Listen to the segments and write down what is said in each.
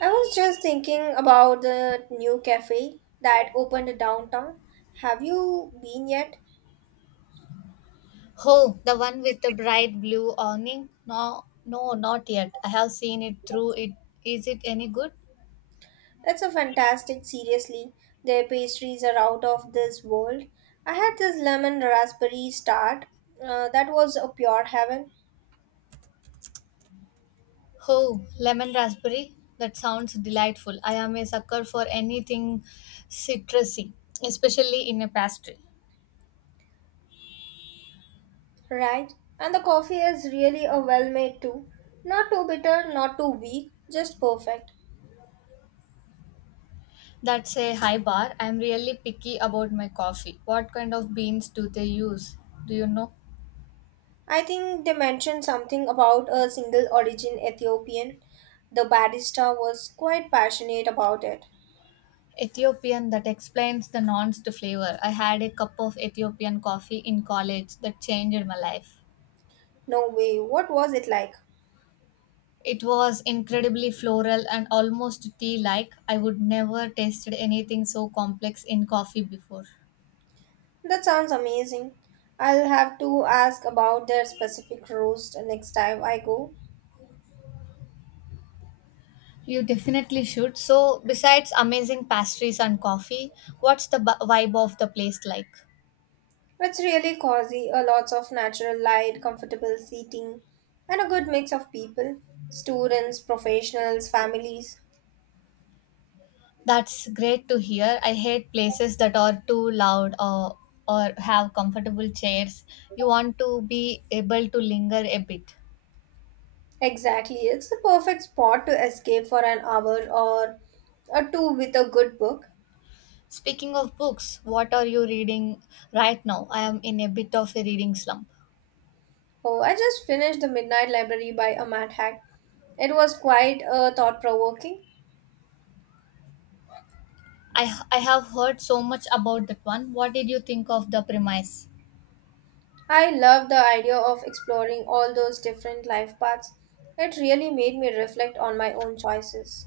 I was just thinking about the new cafe that opened downtown. Have you been yet? Oh, the one with the bright blue awning? No, no, not yet. I have seen it through it. Is it any good? It's a fantastic, seriously. Their pastries are out of this world. I had this lemon raspberry tart that was a pure heaven, Oh, lemon raspberry? That sounds delightful. I am a sucker for anything citrusy, especially in a pastry. right? And the coffee is really a well made too. Not too bitter, not too weak, just perfect. That's a high bar. I'm really picky about my coffee. What kind of beans do they use? Do you know? I think they mentioned something about a single origin Ethiopian. The barista was quite passionate about it. Ethiopian that explains the nuanced flavor. I had a cup of Ethiopian coffee in college that changed my life. No way. What was it like? It was incredibly floral and almost tea like. I would never tasted anything so complex in coffee before. That sounds amazing. I'll have to ask about their specific roast next time I go. You definitely should. So, besides amazing pastries and coffee, what's the vibe of the place like? It's really cozy, a lots of natural light, comfortable seating, and a good mix of people. Students, professionals, families. That's great to hear. I hate places that are too loud or have comfortable chairs. You want to be able to linger a bit. Exactly. It's the perfect spot to escape for an hour or a two with a good book. Speaking of books, what are you reading right now? I am in a bit of a reading slump. Oh, I just finished The Midnight Library by Amat Hack. It was quite thought provoking. I have heard so much about that one. What did you think of the premise? I love the idea of exploring all those different life paths. It really made me reflect on my own choices.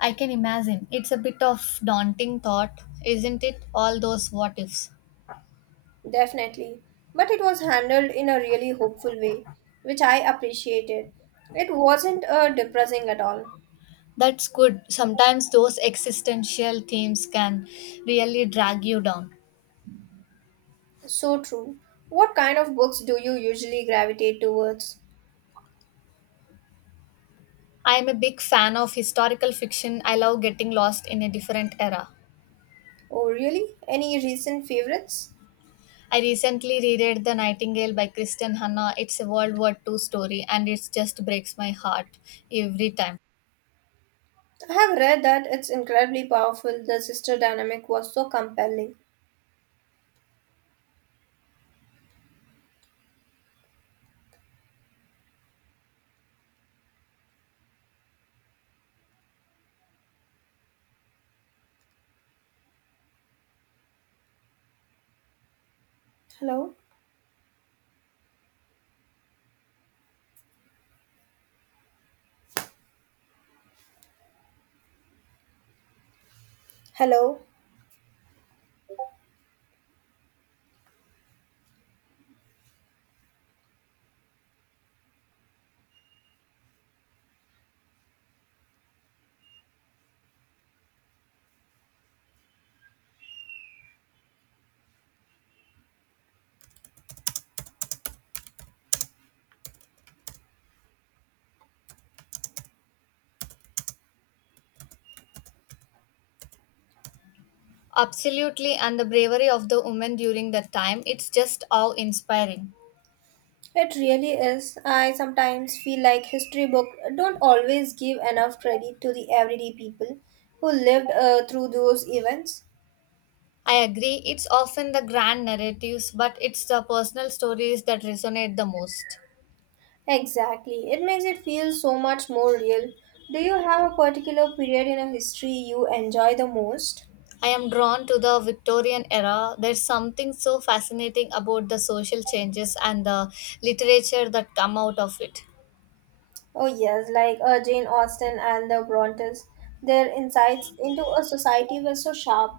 I can imagine. It's a bit of daunting thought, isn't it? All those what ifs. Definitely. But it was handled in a really hopeful way, which I appreciated. It wasn't depressing at all. That's good. Sometimes those existential themes can really drag you down. So true. What kind of books do you usually gravitate towards? I am a big fan of historical fiction. I love getting lost in a different era. Oh, really? Any recent favorites? I recently reread The Nightingale by Kristen Hanna. It's a World War Two story and it just breaks my heart every time. I have read that it's incredibly powerful. The sister dynamic was so compelling. Hello? Hello? Absolutely, and the bravery of the women during that time, it's just awe inspiring. It really is. I sometimes feel like history books don't always give enough credit to the everyday people who lived through those events. I agree, it's often the grand narratives, but it's the personal stories that resonate the most. Exactly. It makes it feel so much more real. Do you have a particular period in a history you enjoy the most? I am drawn to the Victorian era. There's something so fascinating about the social changes and the literature that come out of it. Oh yes, like Jane Austen and the Brontes. Their insights into a society were so sharp.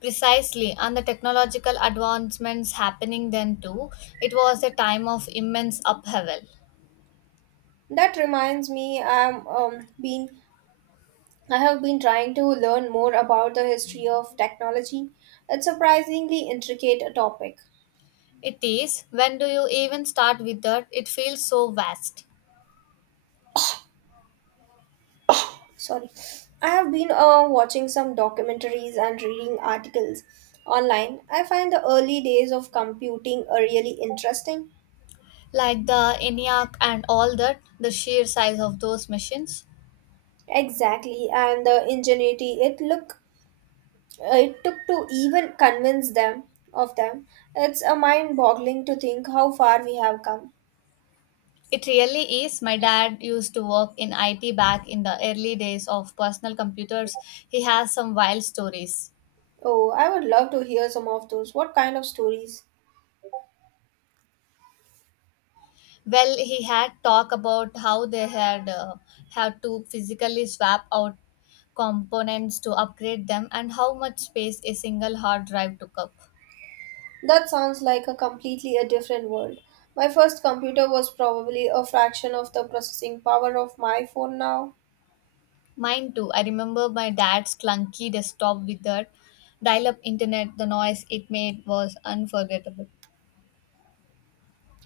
Precisely, and the technological advancements happening then too. It was a time of immense upheaval. That reminds me, I have been trying to learn more about the history of technology. It's surprisingly intricate a topic. It is. When do you even start with that? It feels so vast. Sorry. I have been watching some documentaries and reading articles online. I find the early days of computing are really interesting. Like the ENIAC and all that, the sheer size of those machines. Exactly, and the ingenuity it took to even convince them of them. It's a mind-boggling to think how far we have come. It really is. My dad used to work in IT back in the early days of personal computers. He has some wild stories. Oh, I would love to hear some of those. What kind of stories? Well, he had talk about how they had had to physically swap out components to upgrade them and how much space a single hard drive took up. That sounds like a completely a different world. My first computer was probably a fraction of the processing power of my phone now. Mine too. I remember my dad's clunky desktop with that dial up internet. The noise it made was unforgettable.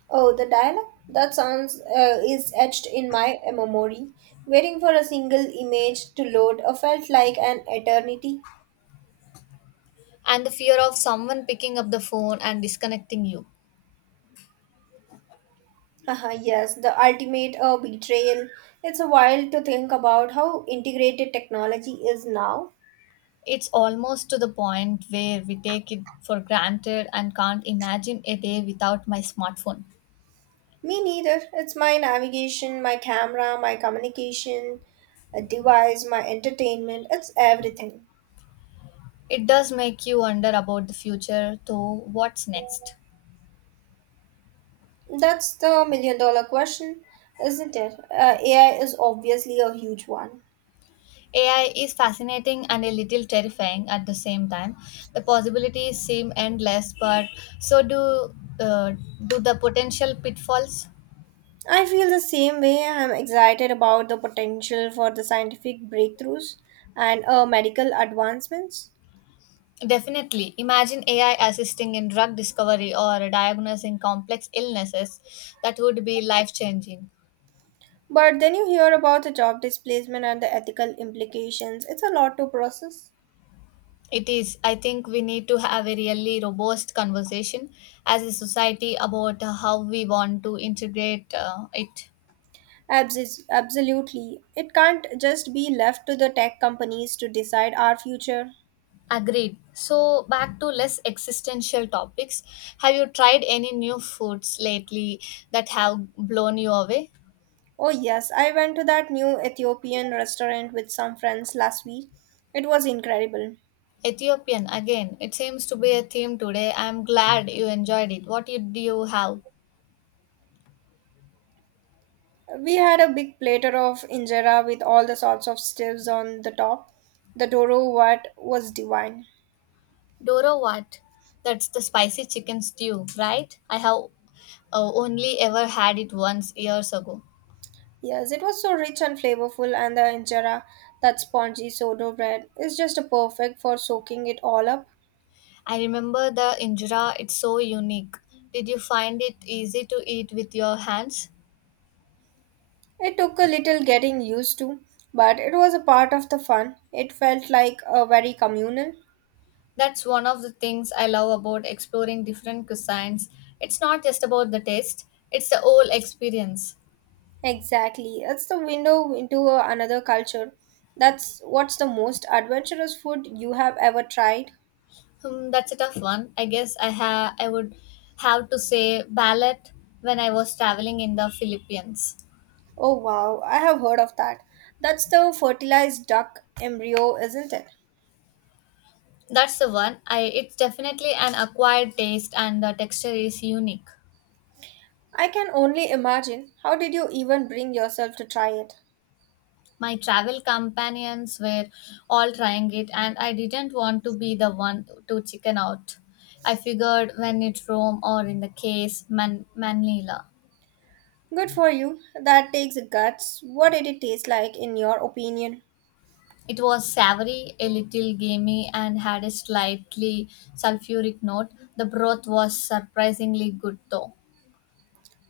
Oh, the dial-up? That sounds is etched in my memory. Waiting for a single image to load felt like an eternity. And the fear of someone picking up the phone and disconnecting you. Haha, yes, the ultimate betrayal. It's a while to think about how integrated technology is now. It's almost to the point where we take it for granted and can't imagine a day without my smartphone. Me neither. It's my navigation, my camera, my communication, a device, my entertainment. It's everything. It does make you wonder about the future, though, what's next? That's the million dollar question, isn't it? AI is obviously a huge one. AI is fascinating and a little terrifying at the same time. The possibilities seem endless, but so do uh, do the potential pitfalls. I feel the same way. I'm excited about the potential for the scientific breakthroughs and medical advancements. Definitely. Imagine AI assisting in drug discovery or diagnosing complex illnesses. That would be life changing. But then you hear about the job displacement and the ethical implications. It's a lot to process. It is. I think we need to have a really robust conversation as a society about how we want to integrate it. Absolutely. It can't just be left to the tech companies to decide our future. Agreed. So, back to less existential topics. Have you tried any new foods lately that have blown you away? Oh, yes, I went to that new Ethiopian restaurant with some friends last week. It was incredible. Ethiopian, again, it seems to be a theme today. I'm glad you enjoyed it. Do you have? We had a big platter of injera with all the sorts of stews on the top. The doro wat was divine. Doro what? That's the spicy chicken stew, right? I have only ever had it once years ago. Yes, it was so rich and flavorful, and the injera, that spongy sourdough bread, is just perfect for soaking it all up. I remember the injera, it's so unique. Did you find it easy to eat with your hands? It took a little getting used to, but it was a part of the fun. It felt like a very communal. That's one of the things I love about exploring different cuisines. It's not just about the taste, it's the whole experience. Exactly. It's the window another culture. That's what's the most adventurous food you have ever tried? Hmm, that's a tough one. I would have to say ballet when I was traveling in the Philippines. Oh wow, I have heard of that. That's the fertilized duck embryo, isn't it? That's the one. I it's definitely an acquired taste and the texture is unique. I can only imagine. How did you even bring yourself to try it? My travel companions were all trying it, and I didn't want to be the one to chicken out. I figured when it rome, or in the case manila. Good for you. That takes guts. What did it taste like in your opinion? It was savory, a little gamey, and had a slightly sulfuric note. The broth was surprisingly good though.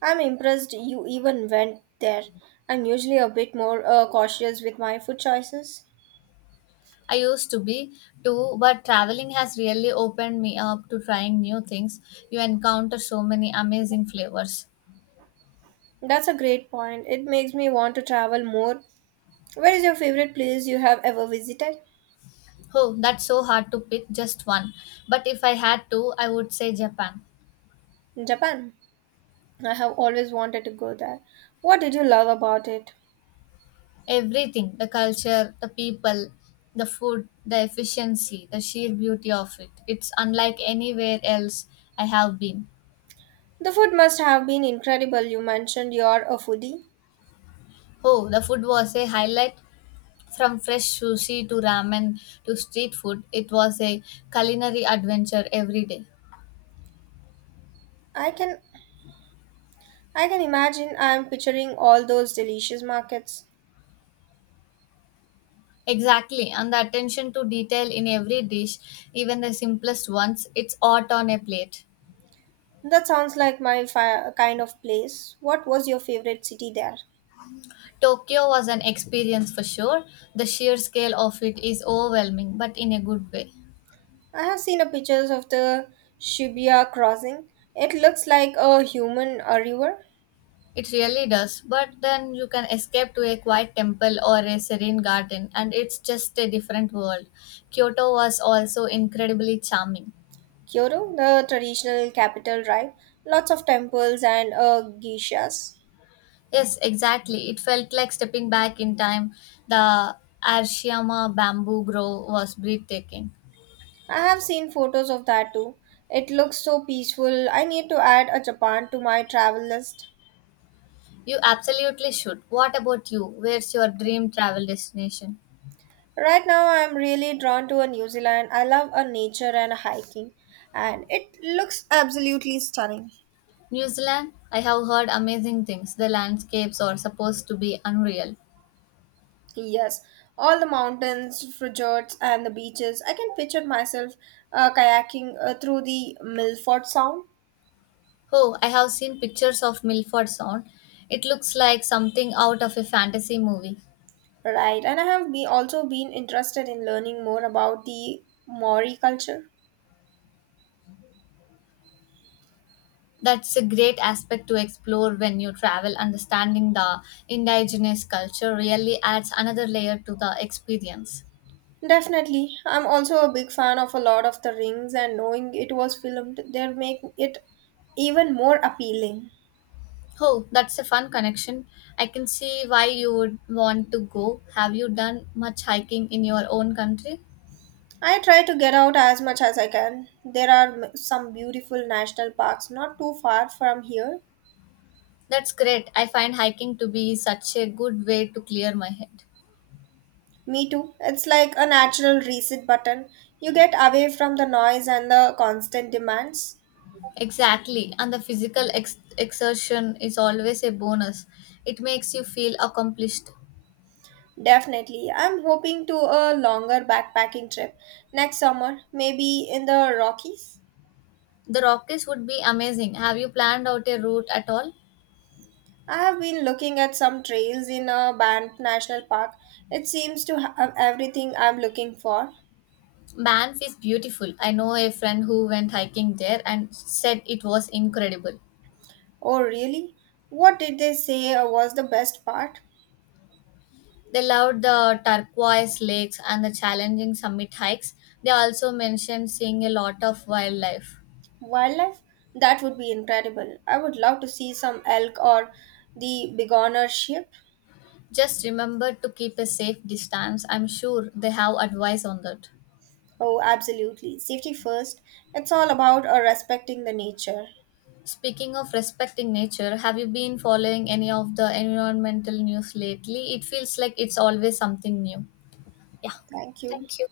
I'm impressed you even went there. I'm usually a bit more cautious with my food choices. I used to be too, but traveling has really opened me up to trying new things. You encounter so many amazing flavors. That's a great point. It makes me want to travel more. Where is your favorite place you have ever visited? Oh, that's so hard to pick just one. But if I had to, I would say Japan. Japan. I have always wanted to go there. What did you love about it? Everything the culture, the people, the food, the efficiency, the sheer beauty of it. It's unlike anywhere else I have been. The food must have been incredible. You mentioned you're a foodie. Oh, the food was a highlight. From fresh sushi to ramen to street food, it was a culinary adventure every day. I can I can imagine I'm picturing all those delicious markets. Exactly, and the attention to detail in every dish, even the simplest ones, it's art on a plate. That sounds like kind of place. What was your favorite city there? Tokyo was an experience for sure. The sheer scale of it is overwhelming, but in a good way. I have seen a pictures of the Shibuya crossing. It looks like a human river. It really does. But then you can escape to a quiet temple or a serene garden, and it's just a different world. Kyoto was also incredibly charming. Kyoto, the traditional capital, right? Lots of temples and geishas. Yes, exactly. It felt like stepping back in time. The Arashiyama bamboo grove was breathtaking. I have seen photos of that too. It looks so peaceful. I need to add a Japan to my travel list. You absolutely should. What about you? Where's your dream travel destination? Right now, I'm really drawn to a New Zealand. I love a nature and a hiking, and it looks absolutely stunning. New Zealand, I have heard amazing things. The landscapes are supposed to be unreal. Yes, all the mountains, fjords, and the beaches. I can picture myself kayaking through the Milford Sound. Oh, I have seen pictures of Milford Sound. It looks like something out of a fantasy movie. Right, and I have be also been interested in learning more about the Maori culture. That's a great aspect to explore when you travel. Understanding the indigenous culture really adds another layer to the experience. Definitely, I'm also a big fan of a lot of the rings, and knowing it was filmed there make it even more appealing. Oh, that's a fun connection. I can see why you would want to go. Have you done much hiking in your own country? I try to get out as much as I can. There are some beautiful national parks not too far from here. That's great. I find hiking to be such a good way to clear my head. Me too. It's like a natural reset button. You get away from the noise and the constant demands. Exactly. And the physical exertion is always a bonus. It makes you feel accomplished. Definitely. I'm hoping to a longer backpacking trip next summer, maybe in the Rockies. The Rockies would be amazing. Have you planned out a route at all? I have been looking at some trails in a Banff National Park. It seems to have everything I'm looking for. Banff is beautiful. I know a friend who went hiking there and said it was incredible. Oh, really? What did they say was the best part? They loved the turquoise lakes and the challenging summit hikes. They also mentioned seeing a lot of wildlife. Wildlife? That would be incredible. I would love to see some elk or the begoner sheep. Just remember to keep a safe distance. I'm sure they have advice on that. Oh, absolutely. Safety first. It's all about respecting the nature. Speaking of respecting nature, have you been following any of the environmental news lately? It feels like it's always something new. Yeah, Thank you. thank you.